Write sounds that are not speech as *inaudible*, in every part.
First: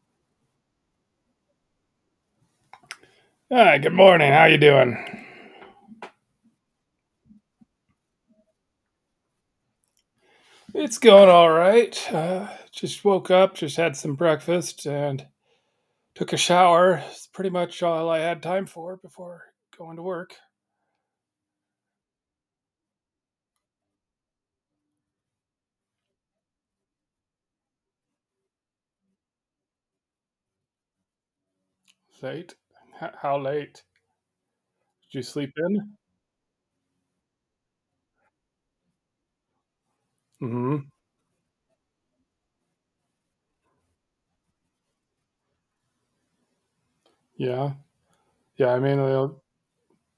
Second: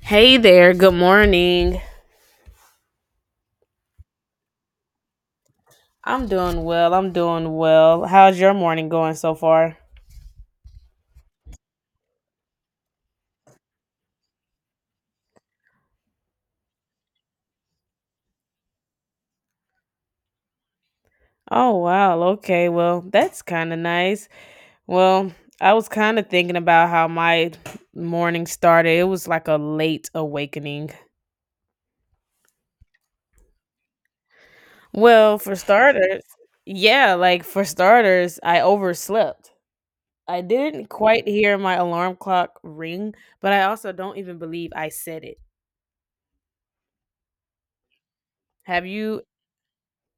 Hey there, good morning. Hi, good morning. How you doing? I'm doing well. I'm doing well. How's your morning going so far? It's going all right. Just woke up, just had some breakfast, and took a shower. It's pretty much all I had time for before going to work. Oh, wow. Okay. Well, that's kind of nice. Well, I was kind of thinking about how my morning started. It was like a late awakening. Late? How late? Did you Well, sleep for in? starters, yeah, like for starters, I overslept. I Mm didn't hmm quite hear my alarm clock ring, but I also don't even believe I said it. Yeah. Yeah. I Have mean, you the,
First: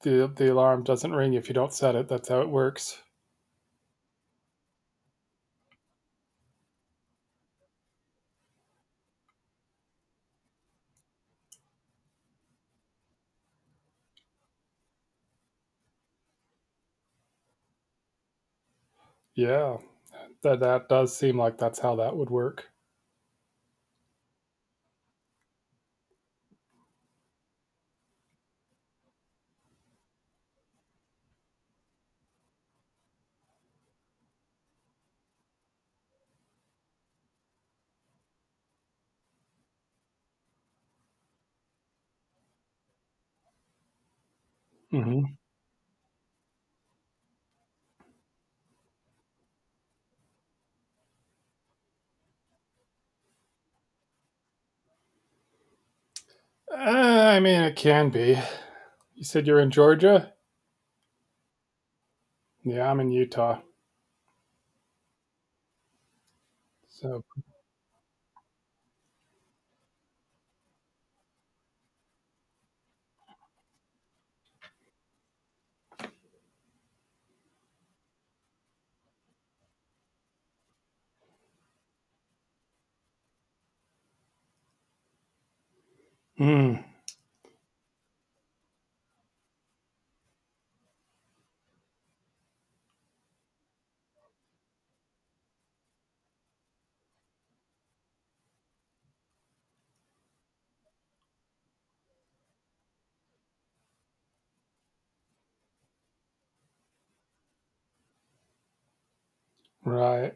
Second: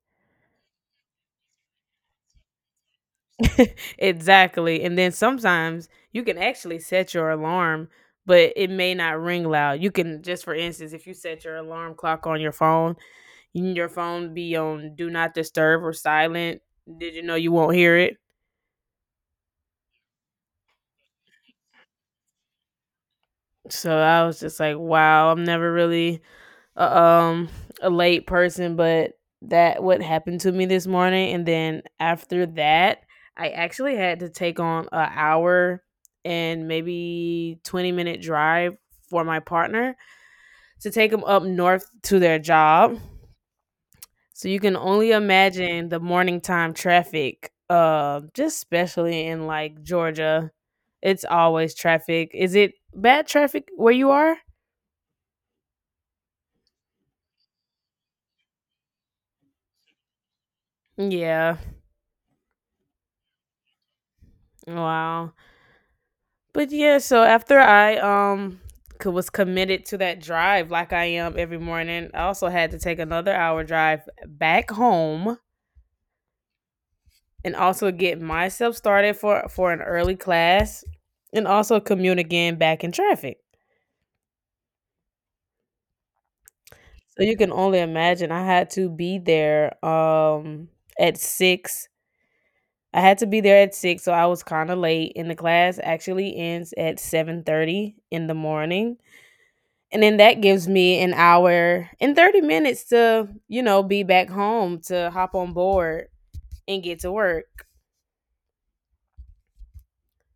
the the alarm doesn't ring if you don't set it. That's how it works. *laughs* exactly. And then sometimes you can actually set your alarm, but it may not ring loud. You can just for instance, if you set your alarm clock on your phone, your phone be on do not disturb or silent. Did you know you won't hear it? Yeah. That that does seem like that's how that would work. So I was just like, wow, I'm never really um a late person, but that what happened to me this morning. And then after that, I actually had to take on an hour and maybe 20-minute drive for my partner to take them up north to their job. So you can Mm only hmm imagine the morning time traffic, just especially in like Georgia. It's always traffic. Is it bad traffic where you are? I mean, it can be. You said you're in Georgia. Yeah. Yeah, I'm in Utah. Wow. But yeah, so So. after I was committed to that drive like I am every morning, I also had to take another hour drive back home and also get myself started for an early class and also commute again back in traffic. Hmm. So you can only imagine I had to be there at six. I had to be there at six, so I was kind of late and the class actually ends at 7:30 in the morning. And then that gives me an hour and 30 minutes to, you know, be back home to hop on board and get to work. Right.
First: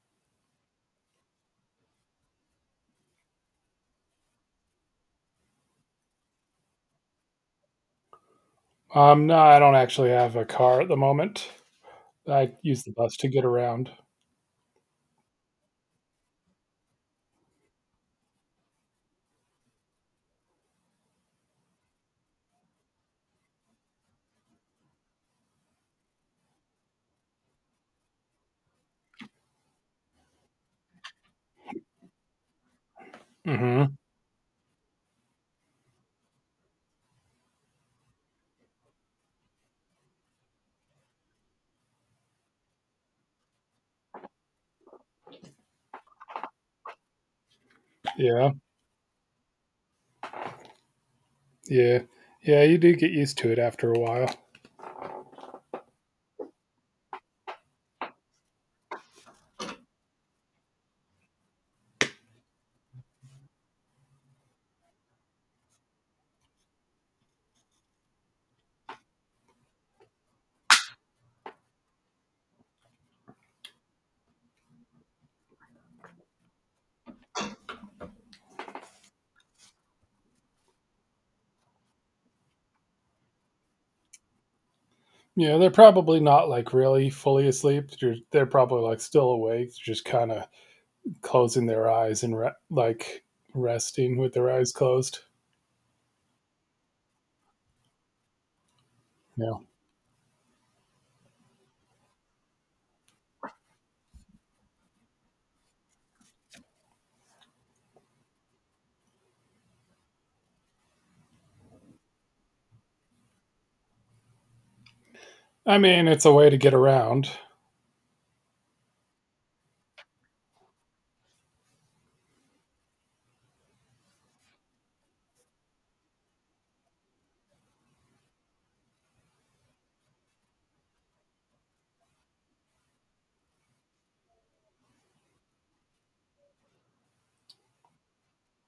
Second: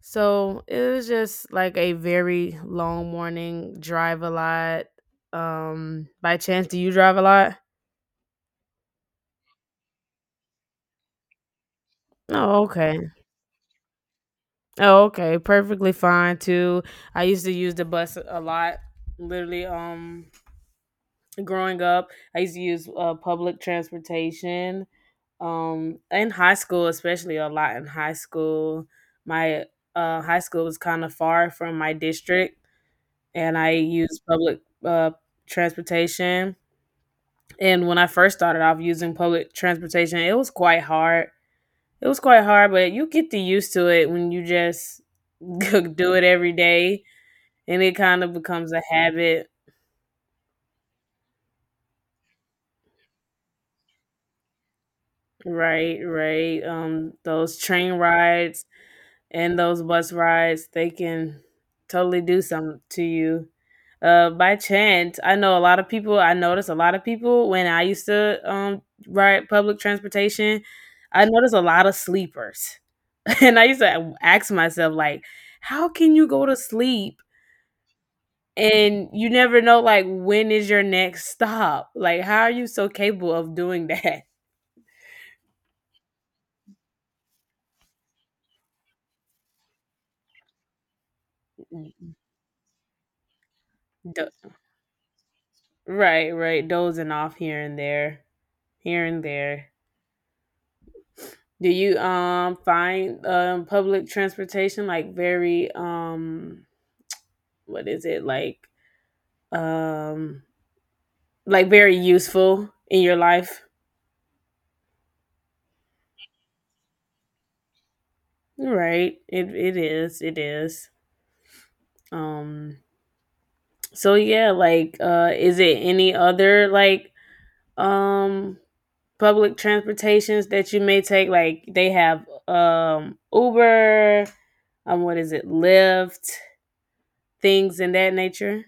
So it was just like a very long morning, drive a lot. By chance, do you drive a lot? No, I don't actually have a car at the moment. I Oh, use the okay. bus to get around. Oh, okay. Perfectly fine too. I used to use the bus a lot. Literally, growing up, I used to use public transportation. Um, in high school, especially a lot in high school, my high school was kind of far from my district, and I Hmm. used public uh transportation. And when I first started off using public transportation, it was quite hard, but you get to used to it when you just *laughs* do it every day, and it kind of Yeah, becomes a habit. yeah, yeah. You do get used to it after a while. Right, right. Um, those train rides and those bus rides, they can totally do something to you. By chance, I know a lot of people. I noticed a lot of people when I used to ride public transportation. I noticed a lot of sleepers, *laughs* and I used to ask myself like, how can you go to sleep and you never know like when is your next stop? Like, how are you so capable of doing that? *laughs* Yeah, they're probably not like really fully asleep. They're probably like still awake, just kind of closing their eyes and like resting Do- with their eyes closed. right, right, dozing off here and there, here and Yeah. there. Do you find public transportation like very what is it um like very useful in your life? I mean, it's a way to get around. Right It is, it is. Um, so yeah, like, is it any other like um public transportations that you may take, like they have Uber, what is it, Lyft, things in that nature?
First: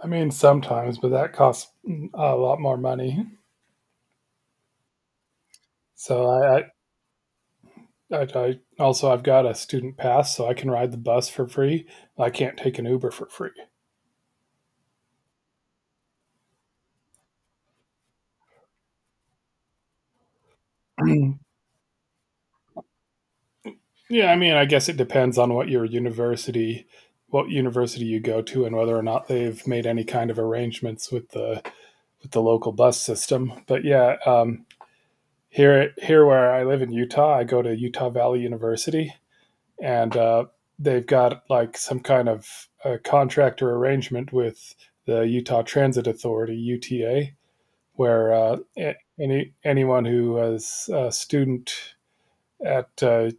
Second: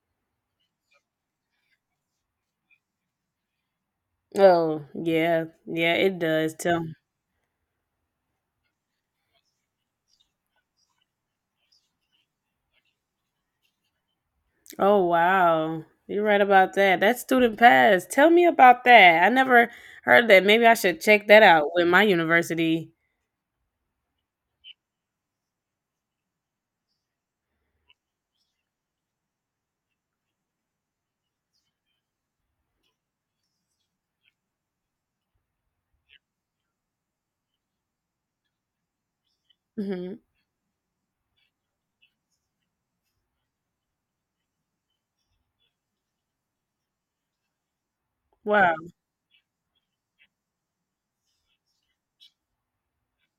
I mean, sometimes, but that costs a lot more money. Oh yeah, yeah, it So does I, tell. I, I also I've got a student pass, so I can ride the bus for free. I can't take an Uber for free. Oh wow. You're right about that. That student pass. Tell me about that. I never heard that. Maybe I should check that *clears throat* out with my university. Yeah, I mean, I guess it depends on what university you go to, and whether or not they've made any kind of arrangements with the local bus system. But yeah, here where I live in Utah, I go to Utah Valley University, and Hmm. They've got like some kind of a contract or arrangement with the Utah Transit Authority (UTA), where Wow. anyone who is a student at, uh,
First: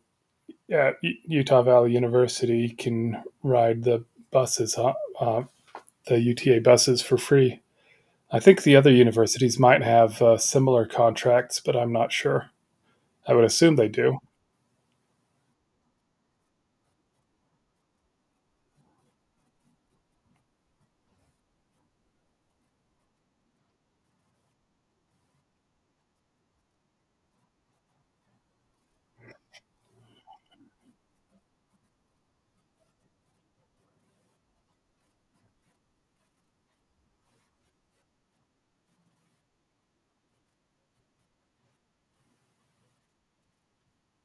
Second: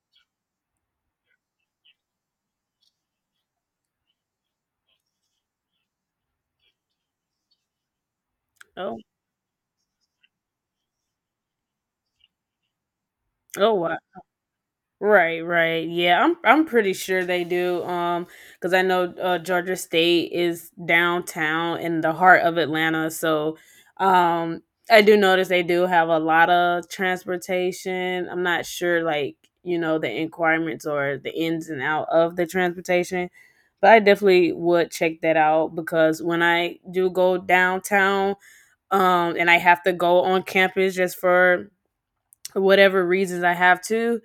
at Utah Valley University can ride the buses, huh? uh, the UTA buses for free. I think the other Oh. universities might have similar contracts, but I'm not sure. I would Oh assume they wow. do. Right, right. Yeah, I'm pretty sure they do. Because I know Georgia State is downtown in the heart of Atlanta, so um, I do notice they do have a lot of transportation. I'm not sure, like, you know, the requirements or the ins and out of the transportation, but I definitely would check that out. Because when I do go downtown, and I have to go on campus just for whatever reasons I have to,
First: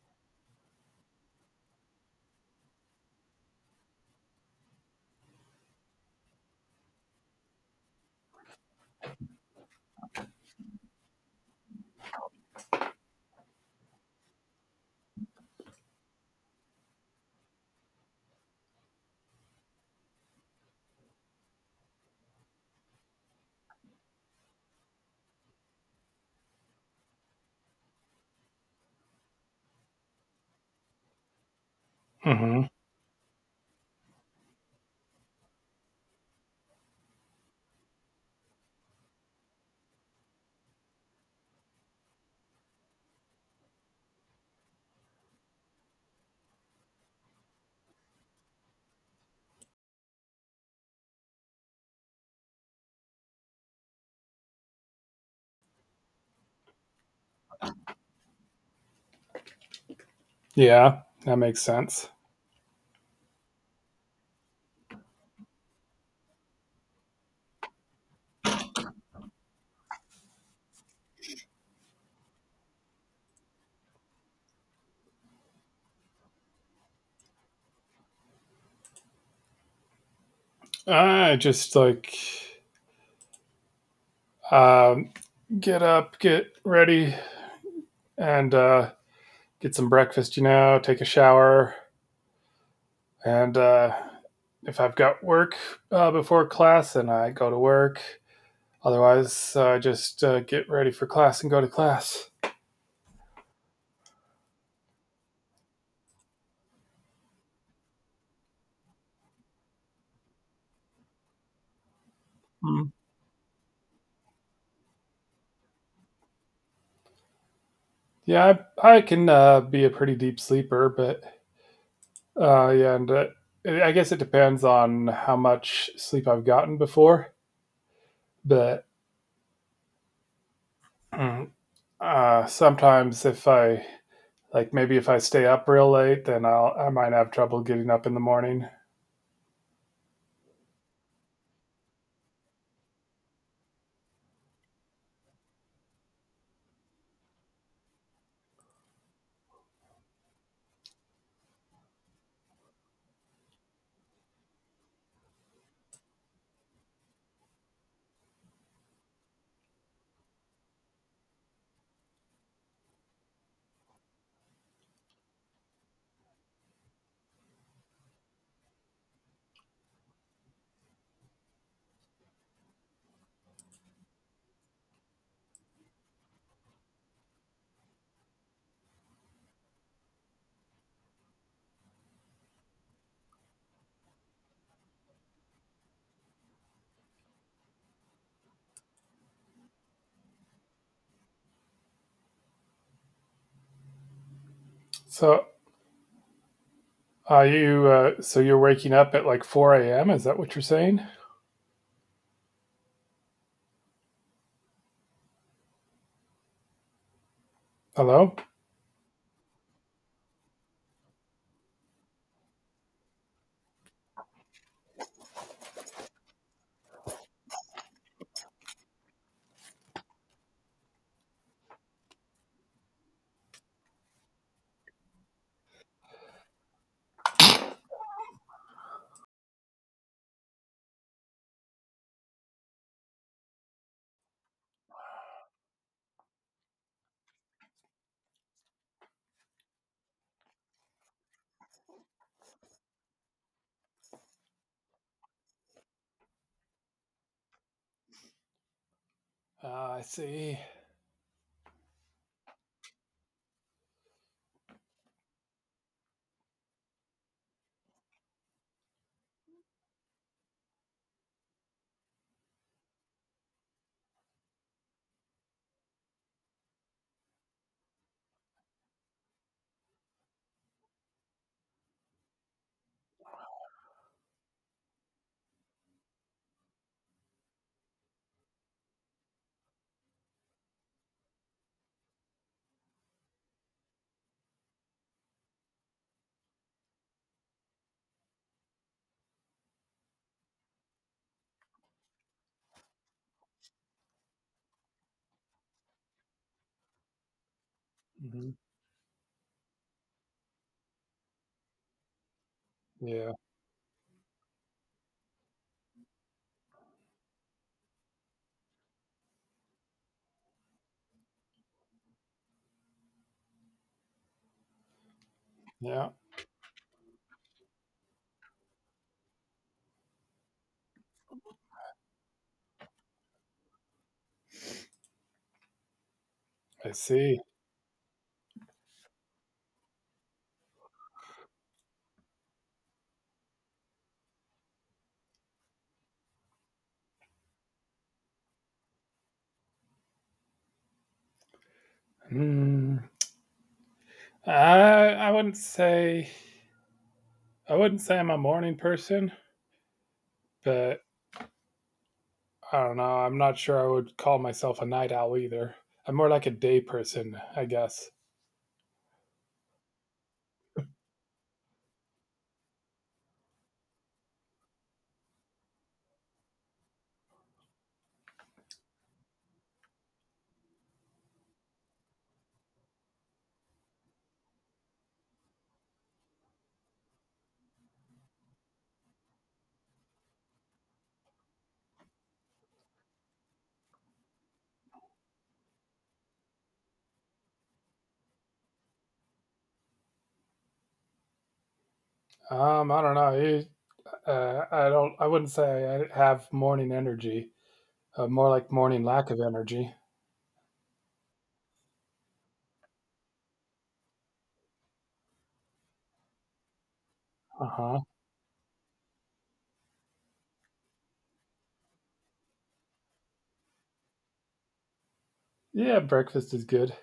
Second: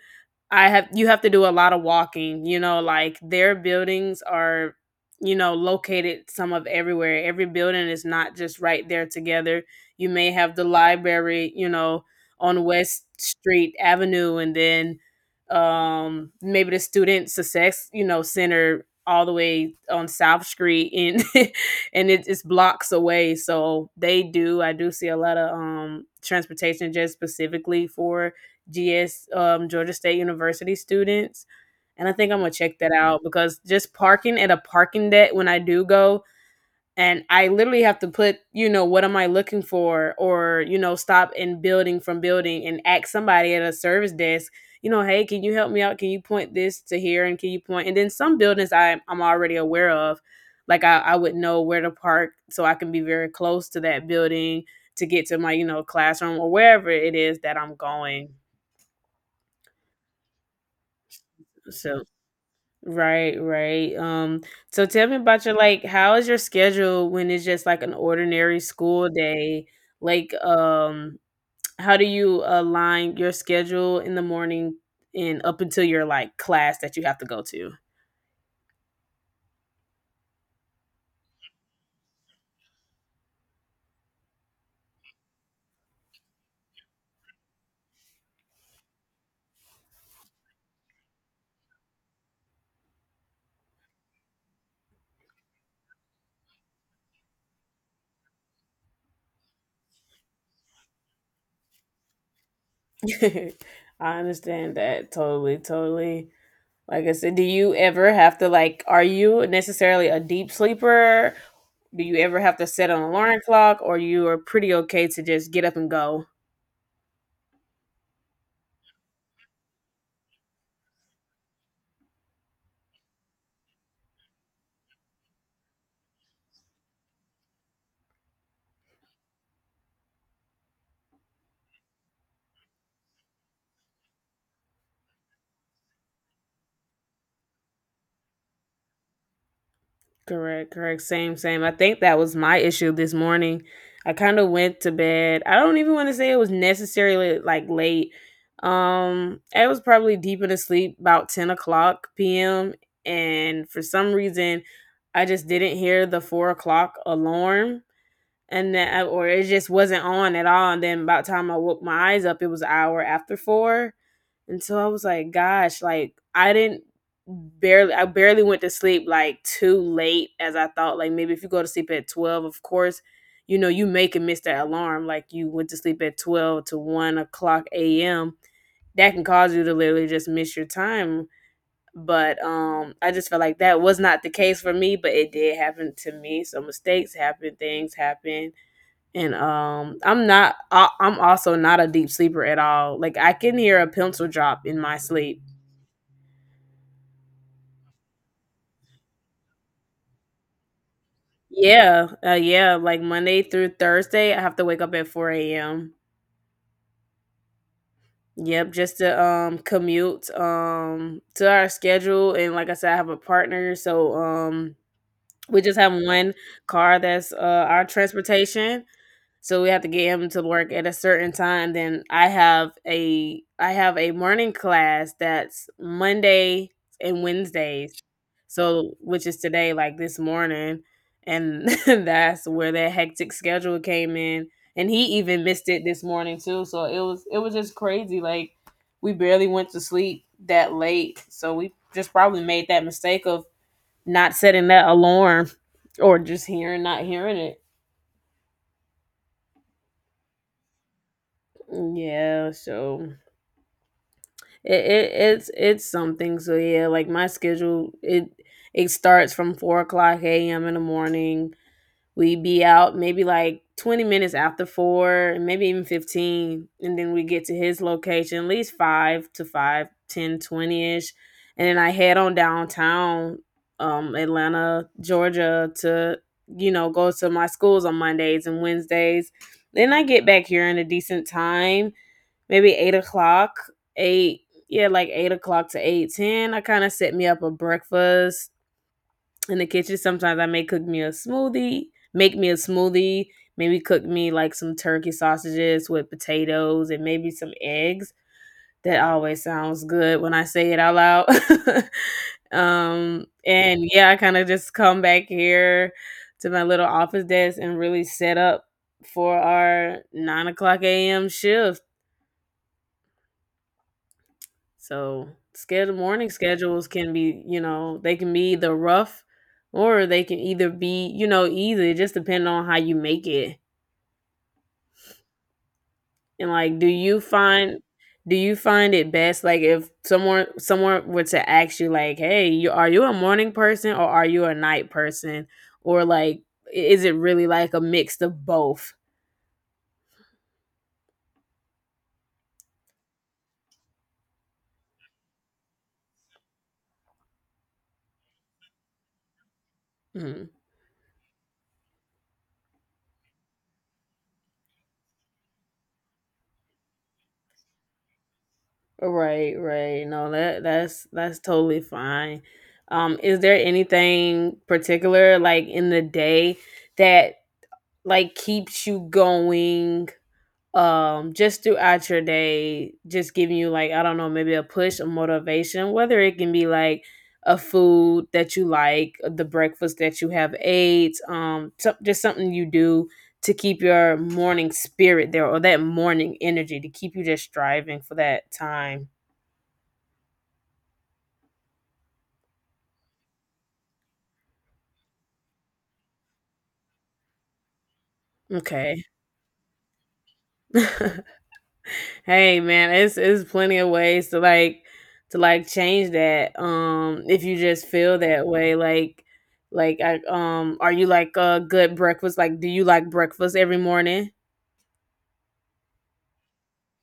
I have you have to do a lot of walking, you know. Like their buildings are, you know, located some of everywhere. Every building is not just right there together. You may have the library, you know, on West Street Avenue, and then um, maybe the student success, you know, center all the way on South Street, and *laughs* and it's blocks away. So they do, I do see a lot of transportation just specifically for GS, Georgia State University students, and I think I'm gonna Hmm. check that out because just parking at a parking deck when I do go, and I literally have to put, you know, what am I looking for, or you know, stop in building from building and ask somebody at a service desk. You know, hey, can you help me out? Can you point this to here, and can you point? And then some buildings I'm already aware of, like I would know where to park, so I can be very close to that building to get to my, you know, classroom or wherever it is that I'm going. Yeah, that makes So sense. right, right. So tell me about your, like, how is your schedule when it's just like an ordinary school day? Like, how do you align your schedule in the morning and up until your like class that you have to go to? I just like um, get up, get ready, and get some breakfast. You know, take a shower. And If I've got work before class, then I go to work. Otherwise, I just get ready for class and go to class. *laughs* I understand that totally, totally. Like I said, do you ever have to like are you necessarily a deep sleeper? Do you ever have to Hmm. set an alarm clock or you are pretty okay to just get up and go? Yeah, I can be a pretty deep sleeper, but yeah, and I guess it depends on how much sleep I've gotten before. But mm, sometimes, if I like, maybe if I stay up real late, then I might have trouble getting up in the morning. Correct, correct. Same, same. I think that was my issue this morning. I kind of went to bed. I don't even want to say it was necessarily like late. I was probably deep in the sleep about 10 o'clock p.m. And for some reason, I just didn't hear the 4 o'clock alarm. And then, or it just wasn't on at all. And then by the time I woke my eyes up, it was an hour after four. And so I was like, gosh, like I didn't barely went to sleep like too late as I thought. Like maybe if you go to sleep at 12, of course, you know, you make and miss that alarm. Like you went to sleep at 12 to 1 o'clock AM. That can cause you to literally just miss your time. But um, I just felt like that was not the case for me, but it did happen to me. So mistakes happen, things happen. And um, I'm also not a deep sleeper at all. Like I can hear a pencil drop in my sleep. So are you so you're waking up at like 4 a.m.? Is that what you're saying? Yeah, yeah, like Monday through Thursday, I have to wake up at 4 a.m. Hello? Yep, just to commute to our schedule, and like I said, I have a partner, so um, we just have one car that's our transportation. So we have to get him to work at a certain time. Then I have a morning class that's Monday and Wednesdays, so which is today, like this morning, and *laughs* that's where that hectic schedule came in. And he even missed it this morning too, so it was just crazy. Like we barely went to sleep that late, so we just probably made that mistake of not setting that alarm, or just hearing not hearing it. I see. Yeah, so it's something. So yeah, like my schedule, it starts from 4 o'clock a.m. in the morning. We be out maybe like 20 minutes after four, maybe even 15, and then we get to his location at least five to five, ten, 20 ish, and then I head on downtown, Atlanta, Georgia, to you know go to my schools on Mondays and Wednesdays. Then I get back here in a decent time, maybe 8 o'clock, eight, yeah, like 8 o'clock to 8:10. I kind of set me up a breakfast in the kitchen. Sometimes I may cook me a smoothie, make me a smoothie, maybe cook me like some turkey sausages with potatoes and maybe some eggs. Mhm. That always sounds good when I say it out loud. *laughs* Um, Yeah, and yeah, I kind of just come back here to my little office desk and really set up for our 9 o'clock a.m. shift. So, schedule, yeah, morning schedules can be, you know, they can be either rough or they can either be, you know, easy. It just depends on how you make it. And like, do I you see. find it best like if someone were to ask you like, "Hey, you are you a morning person or are you a night person?" Or like is it really like a mix of both? Mm. I I wouldn't say I wouldn't say I'm a morning person, Mm-hmm. but I don't know. I'm not sure I would call myself a night owl either. I'm more like a day person, I guess. Right, right. No, that's totally fine. Is there anything particular like in the day that like keeps you going just throughout your day, just giving you like, I don't know, maybe a push, a motivation, whether it can be like a food that you like, the breakfast that you have ate, some just something you do to keep your morning spirit there or that morning energy to keep you just striving for that time. I don't know. You- I don't. I wouldn't say I have morning energy. More like Okay. morning lack of energy. *laughs* Hey man, it's plenty of ways to like to change that. If you Uh just huh. feel that way like I are you like a good breakfast? Like do you like breakfast every morning? Yeah, breakfast is good.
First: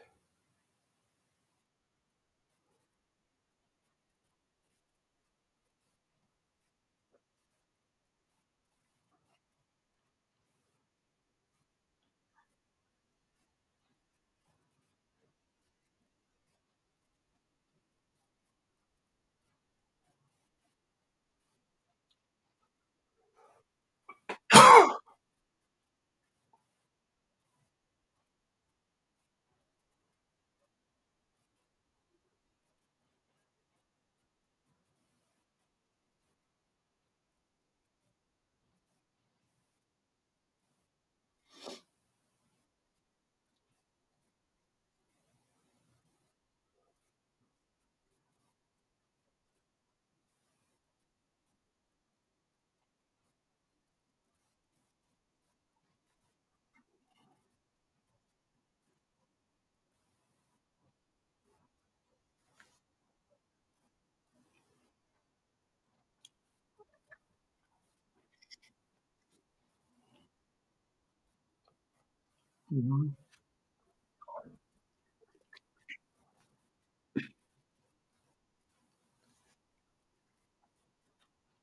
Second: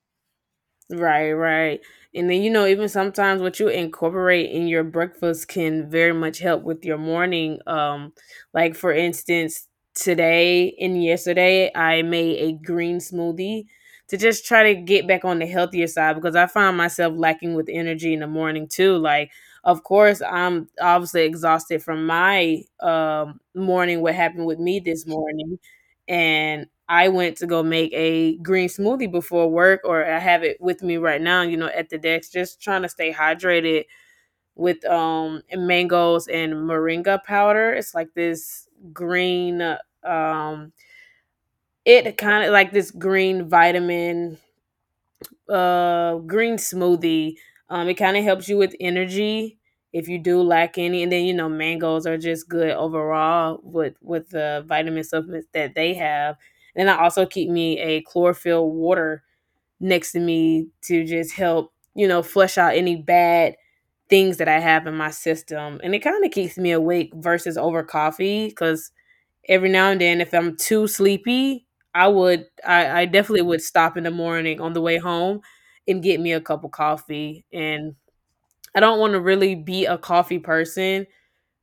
Right, right. And then, you know, even sometimes what you incorporate in your breakfast can very much help with your morning. Like for instance, today and yesterday, I made a green smoothie to just try to get back on the healthier side because I find myself lacking with energy in the morning too. Like, of course, I'm obviously exhausted from my morning, what happened with me this *coughs* morning, and I went to go make a green smoothie before work, or I have it with me right now, you know, at the desk, just trying to stay hydrated with mangoes and moringa powder. It's like this green um it kind of like this green vitamin green smoothie. It kind of helps you with energy if you do lack any, and then you know mangoes are just good overall with the vitamin supplements that they have. And I also keep me a chlorophyll water next to me to just help you know flush out any bad things that I have in my system, and it kind of keeps me awake versus over coffee because every now and then if I'm too sleepy, I Mhm. definitely would stop in the morning on the way home and get me a cup of coffee. And I don't want to really be a coffee person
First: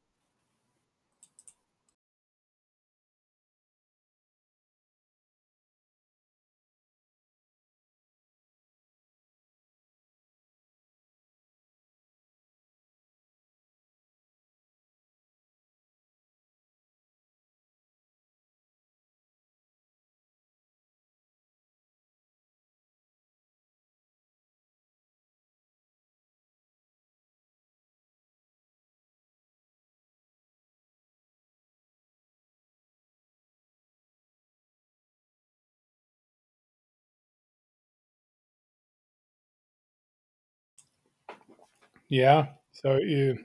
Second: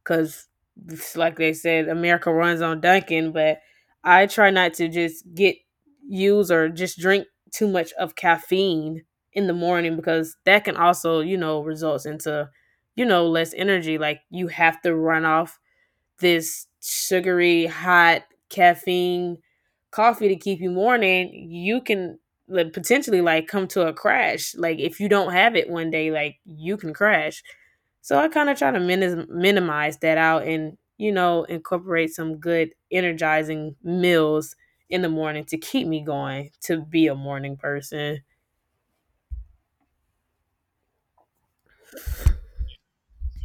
because like they said, America runs on Dunkin', but I try not to just get use or just drink too much of caffeine in the morning because that can also, you know, results into, you know, less energy. Like you have to run off this sugary, hot caffeine coffee to keep you morning, you can like, potentially like come to a crash. Like if you don't have it one day, like you can crash. So I kind of try to minimize that out and you know incorporate some good energizing meals in the morning to keep me going to be a morning person. Yeah.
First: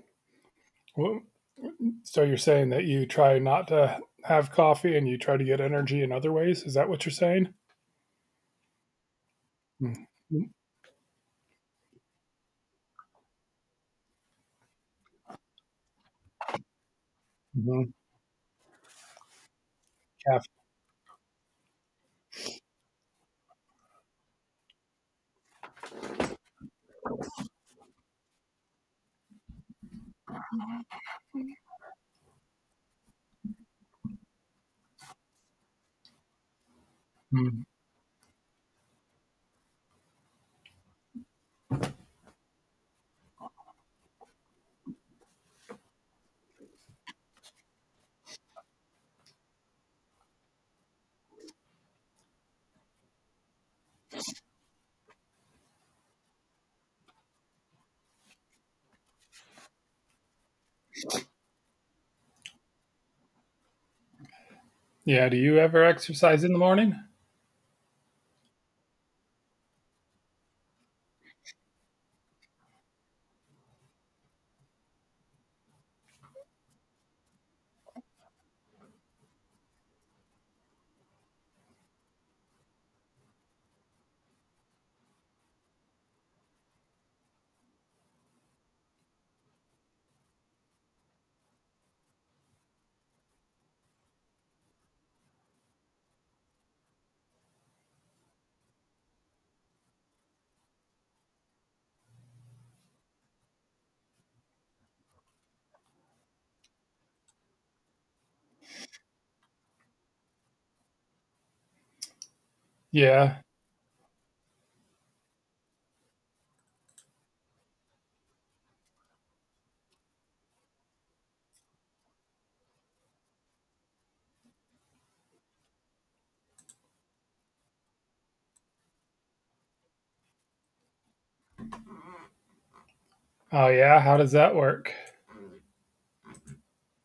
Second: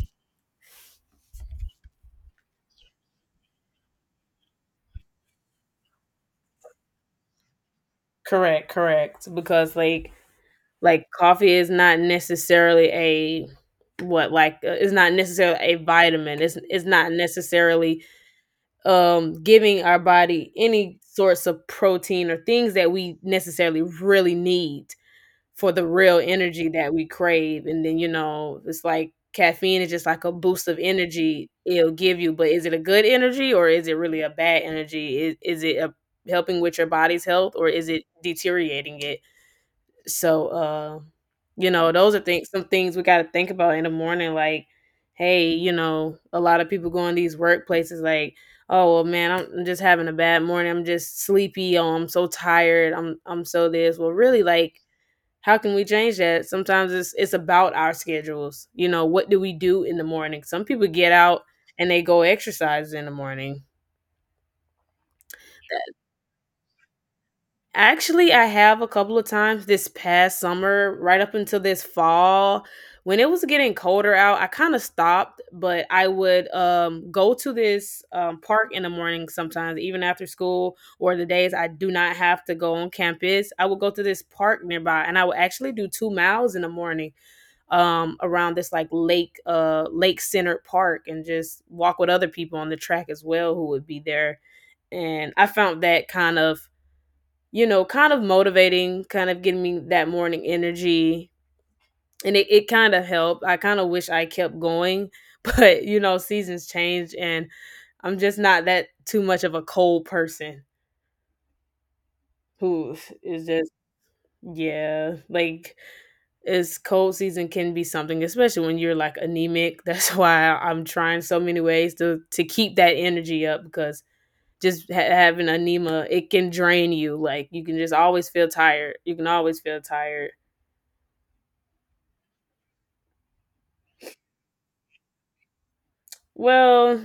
w so you're saying that you try not to have coffee and you try to get energy in other ways? Is that what you're saying? Correct, correct. Because Mm. like Mm, Like, coffee is not necessarily a what, like, it's not necessarily a vitamin. It's not mhm, necessarily, giving our caf body any sorts of protein or things that we necessarily really need for the real energy that we crave, and then, you know, it's like caffeine is just like a boost of energy it'll give you, but is it a good energy or is it really a bad energy? Is it helping with your body's health mm. or is it deteriorating it? So, you know, those are things some things we gotta think about in the morning, like, hey, you know, a lot of people go in these workplaces like, oh well man, I'm just having a bad morning. I'm just sleepy. Oh, I'm so tired. I'm so this. Well, really like how can we change that? Sometimes it's about our schedules. You know, what do we do in the morning? Some people get out and they go exercise in the morning. Yeah, do you ever exercise in the morning? Actually, I have a couple of times this past summer, right up until this fall, when it was getting colder out, I kind of stopped, but I would go to this park in the morning sometimes, even after school or the days I do not have to go on campus. I would go to this park nearby, and I would actually do 2 miles in the morning around this like lake, lake centered park, and just walk with other people on the track as well who would be there and I found that kind of you know, kind of motivating, kind of giving me that morning energy. And it kind of helped. I kind of wish I kept going, *laughs* but you know, seasons change and I'm just not that too much of a cold person who Yeah. is just, yeah, like it's cold season can be something, especially when you're like anemic. *laughs* That's why I'm trying so many ways to keep that energy up because just having anemia, it can drain you. Like you can just always feel tired. You can always feel tired. Oh, yeah? How does that work? Well,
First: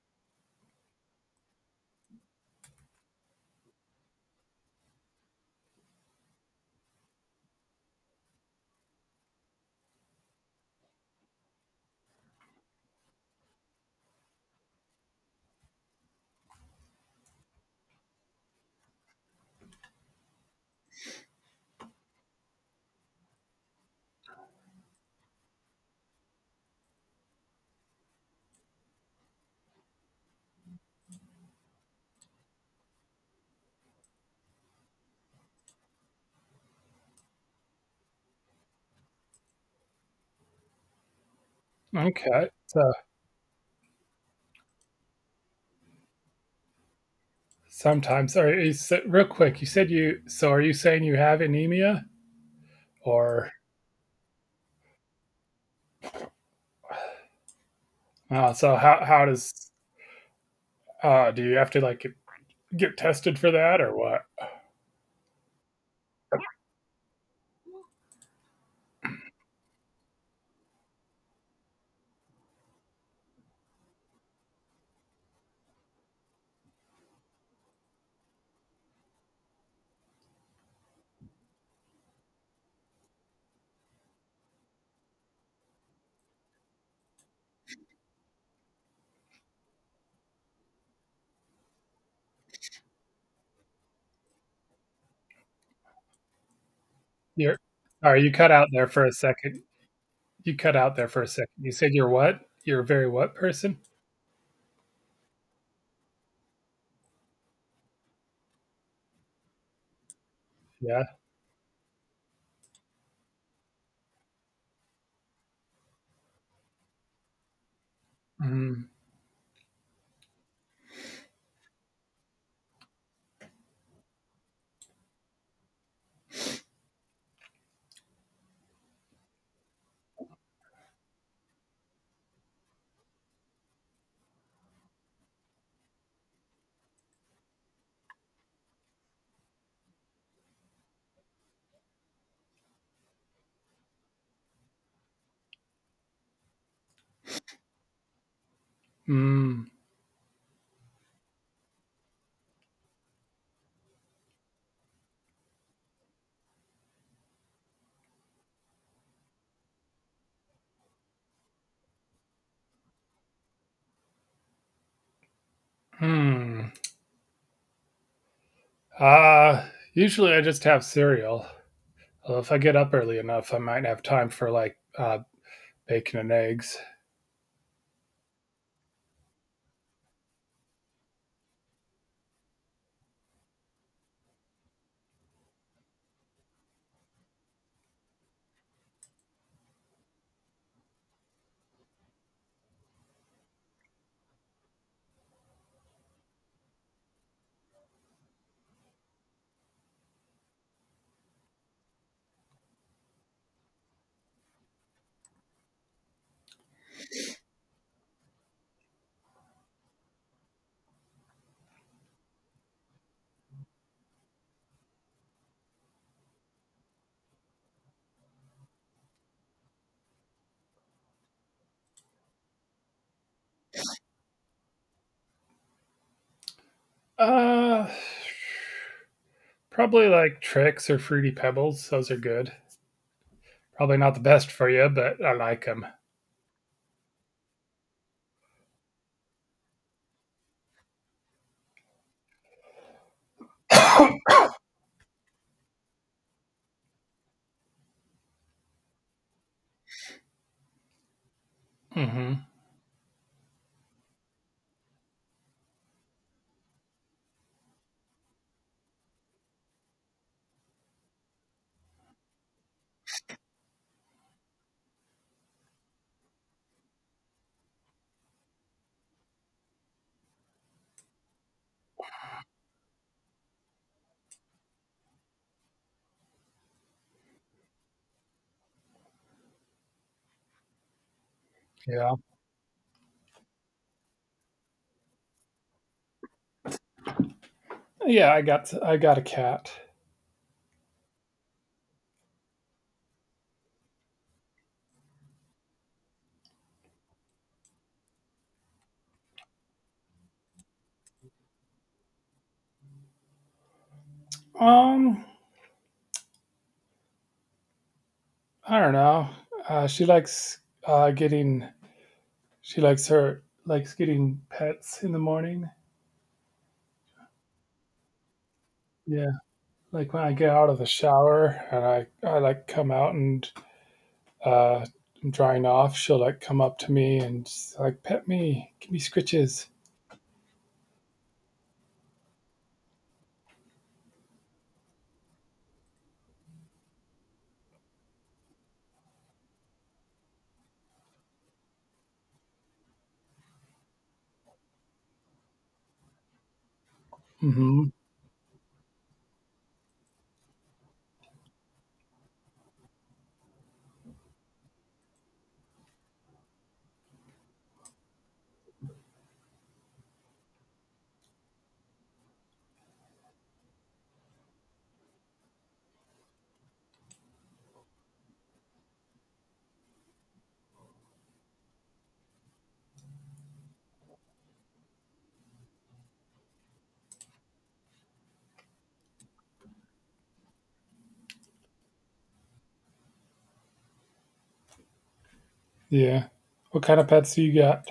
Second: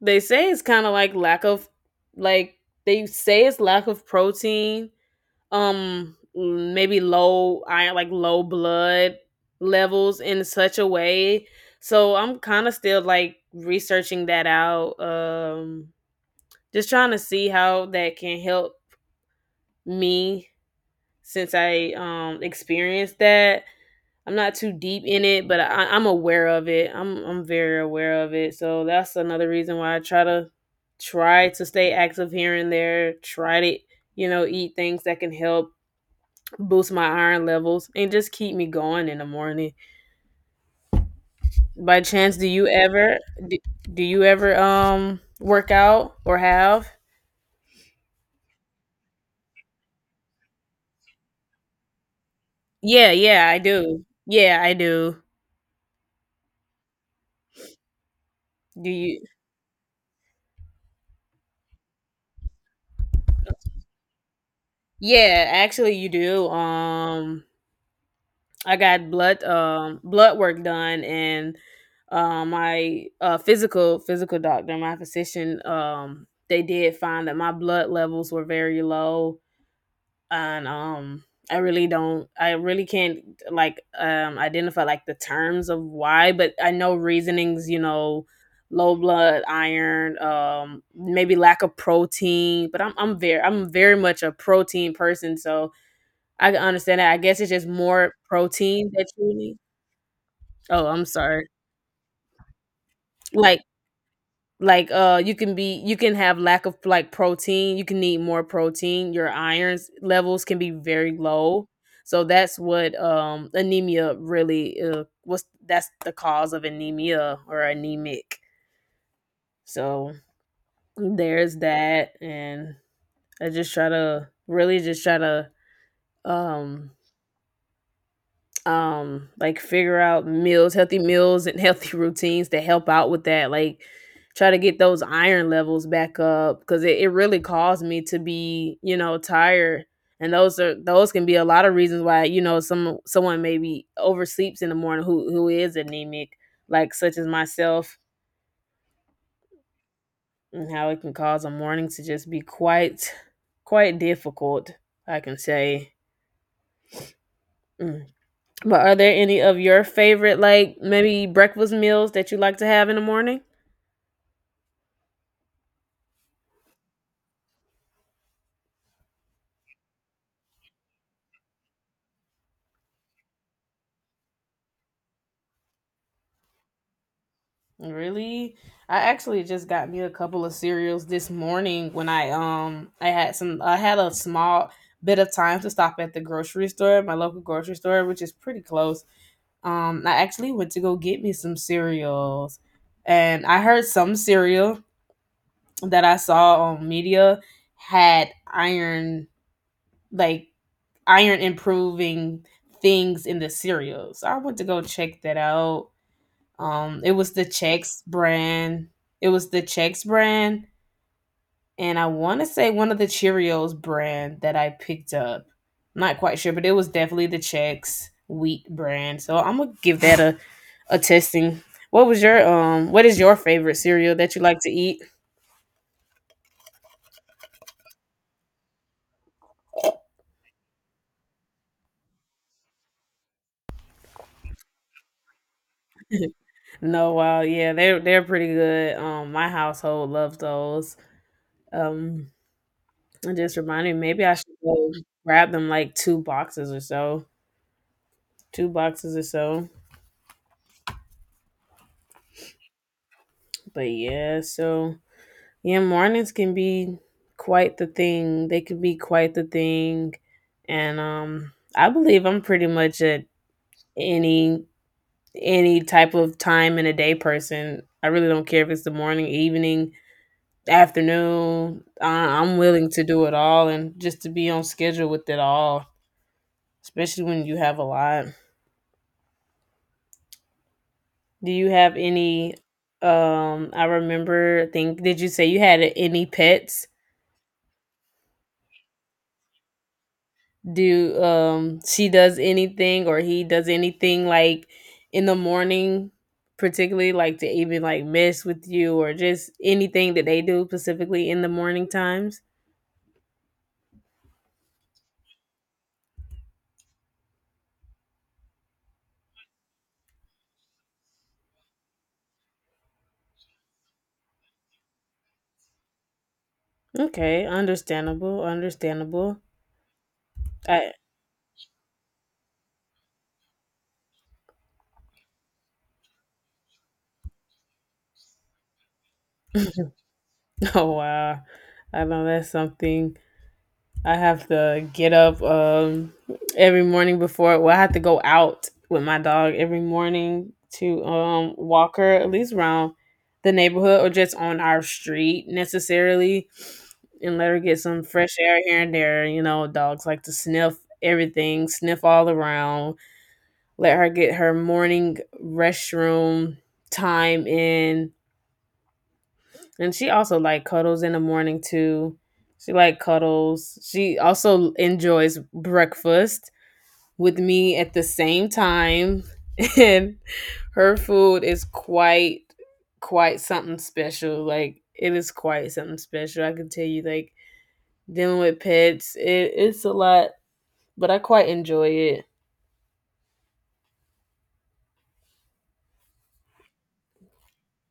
they say it's kind of like lack of like they say it's lack of protein, maybe low iron like low blood levels in such a way. So I'm kind of still like researching that out, just trying to see how that can help me since I experienced that. I'm not too deep in it, but I'm aware of it. I'm very aware of it. So that's another reason why I try to stay active here and there. Try to you know eat things that can help boost my iron levels and just keep me going in the morning. By chance, Okay. So, do, do you ever work out or have? sometimes are you s real quick, You said you so are you saying you have anemia? Yeah, yeah, Or I do. Yeah, I do. Oh, so Do how you? how does do you have to, like, get tested for that or what? Yeah, actually, you do. I got blood blood work done and my physical doctor, my physician, they did find that my blood levels were very low, and I really can't like identify like the terms of why, but I know reasonings, you know, low blood iron, maybe lack of protein, but I'm very much a protein person, so I can understand that. I guess it's You're just more Sorry, you cut out there protein for that a you need. second. You cut Oh, out I'm there for a sorry. second. You said you're what? You're a very what Like person? like you can be you can have lack of like protein, you can need more protein. Your irons levels can be Yeah. very low. So that's what anemia really was that's the cause of anemia or anemic. Mm, So there's that and I just try to really just try to um like figure out meals healthy meals and healthy *laughs* routines to help out with that like try to get those iron levels back up because it really caused me to be you know tired and those are those can be a lot of reasons why you know some someone maybe oversleeps in the morning who is anemic like such as myself mm, and how it can cause a morning to just be quite quite difficult I can say. Mm. But are there any of your favorite, like maybe breakfast meals that you like to have in the morning? mm. Uh, usually I just have cereal. Well, if I get up early enough, I might have time for like bacon and eggs. Really? I actually just got me a couple of cereals this morning when I had a small bit of time to stop at the grocery store, my local grocery store, which is pretty close. I actually went to go get me some cereals. And I heard some cereal that I saw on media had iron like iron improving things in the cereals. I went to go check that out. It was the Chex brand. It was the Chex brand, and I want to say one of the Cheerios brand that I picked up. Not quite sure, but it was definitely the Chex wheat brand. So I'm gonna give that a testing. What was your What is your favorite cereal that you like to eat? Uh, probably like tricks or fruity pebbles. Those are good. Probably not the best for you, but I like them. No, wow, yeah, they're pretty good. My household loves those. Um, It just *coughs* reminded me maybe I mm should go grab them like two boxes or so. Two boxes or so. hmm But yeah, so yeah, mornings can be quite the thing. They can be quite the thing. And I believe I'm pretty much at any any type of time in a day person. I really don't care if it's the morning, evening, afternoon. I'm willing to do it all and just to be on schedule with it all, especially when you have a lot. Do you have Yeah. any I remember I think did you say you had any pets? Yeah, I got a cat. Do she does anything or he does anything like in the morning particularly like to even like mess with you or just anything that they do specifically in the morning times? Um, I don't know. She likes getting She likes her likes getting pets in the morning. Okay, understandable, Yeah, understandable. like when I get out of the I shower and I like come out and uh, I'm drying off, she'll like come up to me and she's like pet me, give me scritches. *laughs* oh wow. I know that's something I have to get up every morning before. Well, I have to go out with my dog every morning to walk her at least around the neighborhood or just on our street necessarily, and let her get Mm-hmm. some fresh air here and there. You know, dogs like to sniff everything, sniff all around. Let her get her morning restroom time in, and she also like cuddles in the morning too. She like cuddles. She also enjoys breakfast with me at the same time. *laughs* And her food is quite something special. Like it is quite something special. I can tell you, like dealing with pets, it's a lot, but I quite enjoy it. Yeah. What kind of pets do you got?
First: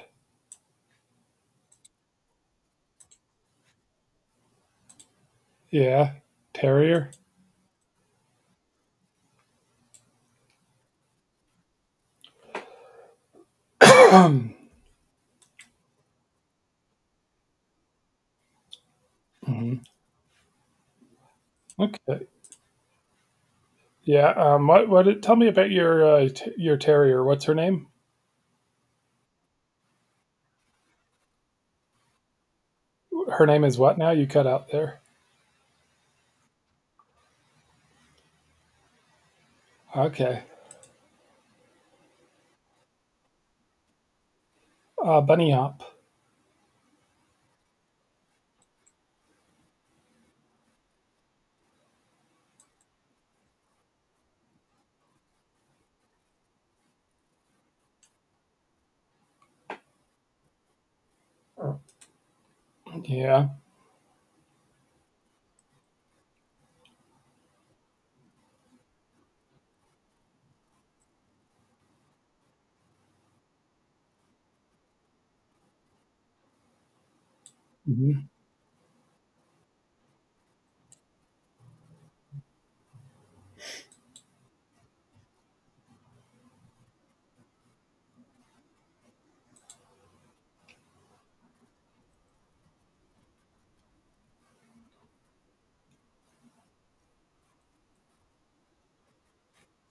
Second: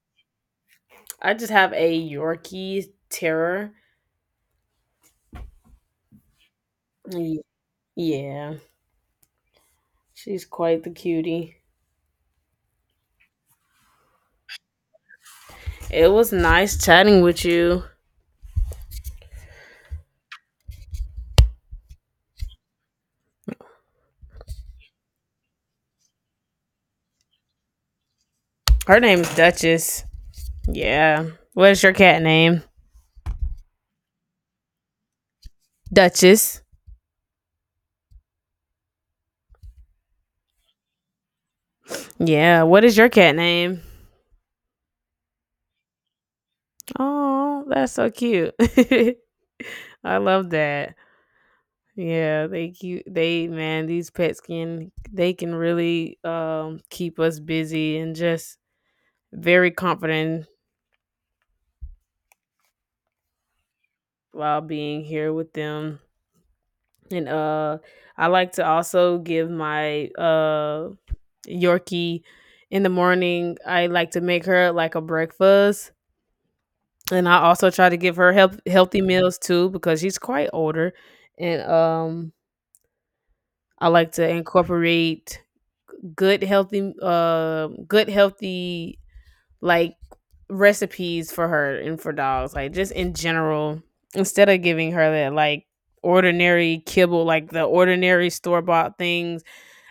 I just have a Yorkie terror. Yeah, terrier. Y- Yeah. She's quite the cutie. *clears throat* Hmm. It was nice chatting with you. Okay. Yeah. What? What? Tell me about your your terrier. What's her name? Her name's Duchess. Yeah. What is your cat name? Her name is what now? You cut out there. Duchess. Okay. Yeah. What is your cat name? Bunny hop. Oh, that's so cute. *laughs* I love that. Yeah, they cute. They, man, these pets can, they can really keep us busy and just very confident Yeah. while being here with them. And I like to also give my Yorkie in the morning. I like to make her like a breakfast. And I also try to give her hmm health, healthy meals too because she's quite older, and I like to incorporate good healthy like recipes for her and for dogs, like just in general. Instead of giving her that like ordinary kibble, like the ordinary store bought things.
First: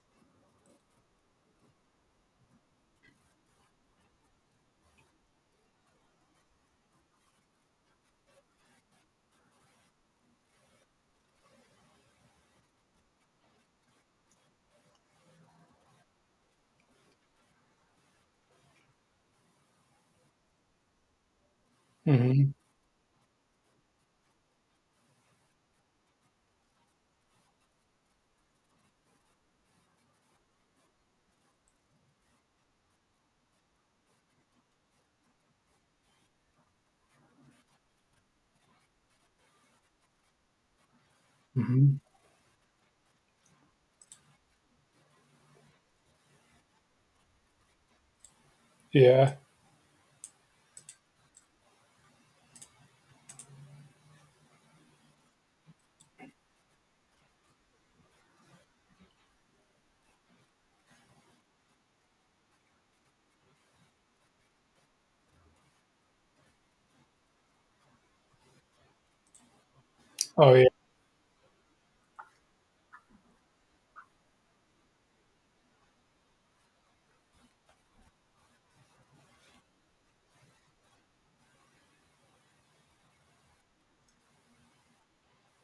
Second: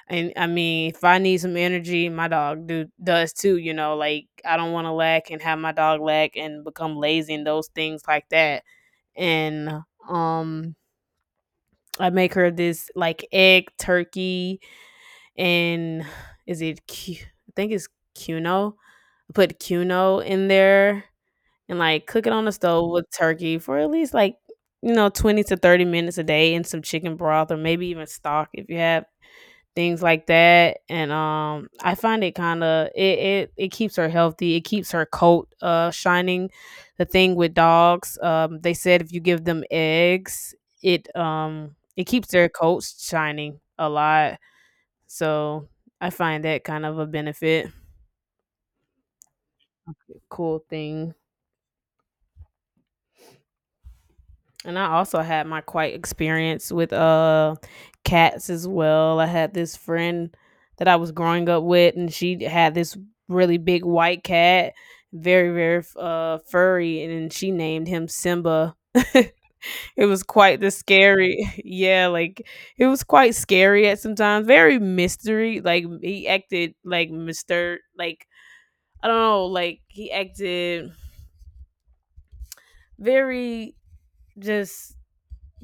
And I mean, if I need some energy, my dog do does too. You know, like I don't want to lack and have my dog lack and become lazy and those things like that. And um I make her this like egg turkey. And is it I think it's cuno. I put cuno in there and like cook it on the hmm stove with turkey for at least like, you know, 20 to 30 minutes a day, and some chicken broth or maybe even stock if you have things like that. And I find it kind of, it keeps her healthy, it keeps her coat shining. The thing with dogs, they said if you give them eggs, it Mhm. it keeps their coats shining a lot. So I find that kind of a benefit, Yeah. cool thing. And I also had my quite experience with cats as well. I had this friend that I was growing up with, and she had this really big white cat, very furry, and then she named him Simba. *laughs* It was Oh, quite yeah. the scary. *laughs* Yeah, like it was quite scary at some times. Very mystery. Like he acted like Mr., like I don't know, like he acted very, just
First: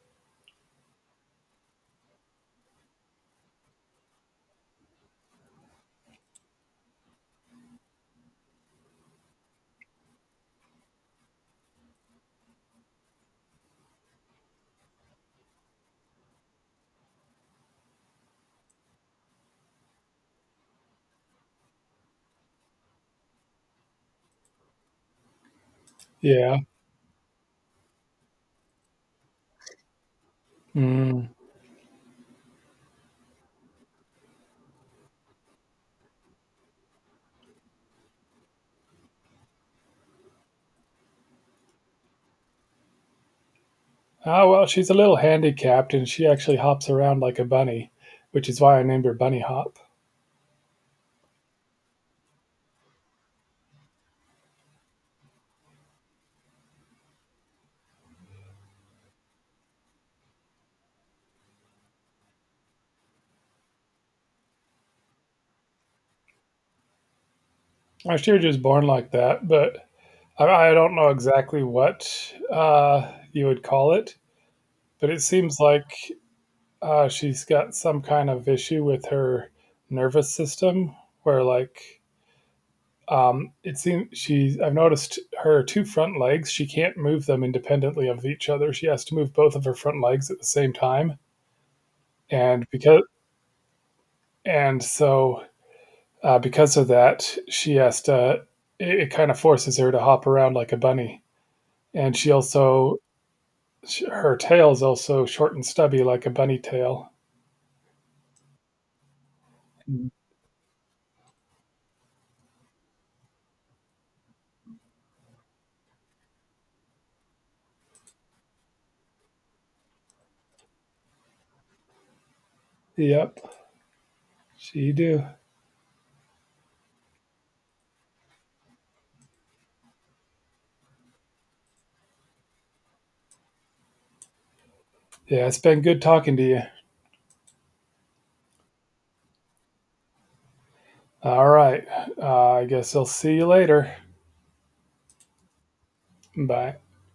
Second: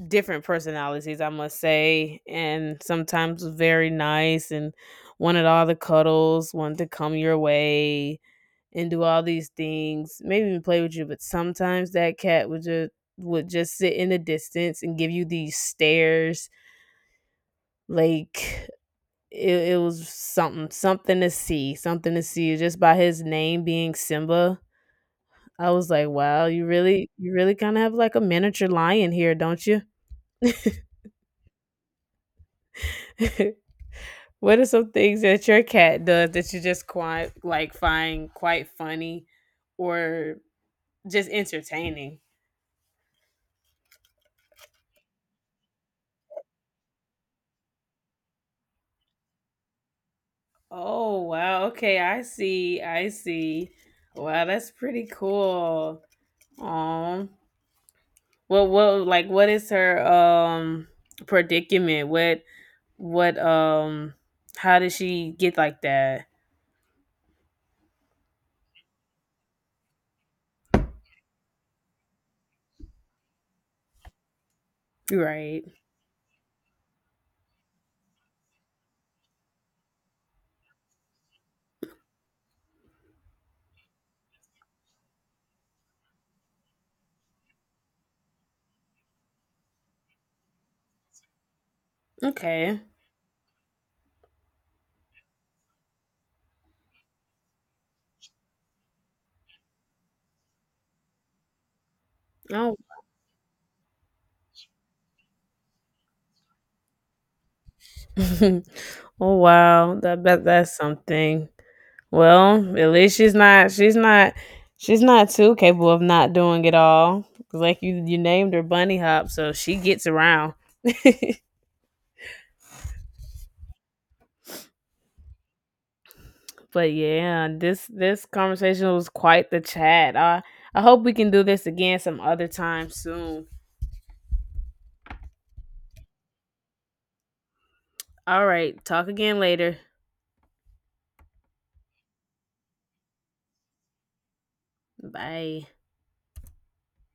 different personalities, I must say. And sometimes was very nice and wanted all the cuddles, wanted to come your way and do all these things, maybe even play with you. But sometimes that cat would just sit in the distance and give you these stares, like it was something, something to see, something to see. Just by his name being Simba, I was like, wow, Yeah. You really kind of have like a miniature lion here, don't you? Mm. *laughs* What are some things that your cat does that you just quite like find quite funny or just entertaining? Oh, well, she's a little handicapped, and she actually hops around like a bunny, which is why I named her Bunny Hop. Oh wow, okay, I see, I see. Wow, that's pretty cool. Um, what like what is her predicament? What how did she get like that? She was just born like that, but I, I don't know exactly what you would call it. But it seems Right. like she's got some kind of issue with her nervous system, where like um, it seems she's. I've noticed her two front legs. She can't move them independently of each other. She has to move both of her front legs at the same time, and Okay. because and so because of that, she has to. It kind of forces her to hop around like a bunny, and Oh. Her tail is also short and stubby like a bunny tail. *laughs* Oh wow. That, that's something. Well, at least she's not, she's not too capable of not doing it all. 'Cause like you named her Bunny Hop, so she gets around. Yep, she do. But yeah, this conversation was quite the chat. I hope we can do this again some other time soon. Yeah, it's been good talking to you. All right, talk again later. All right, I guess I'll see you later. Bye. Bye.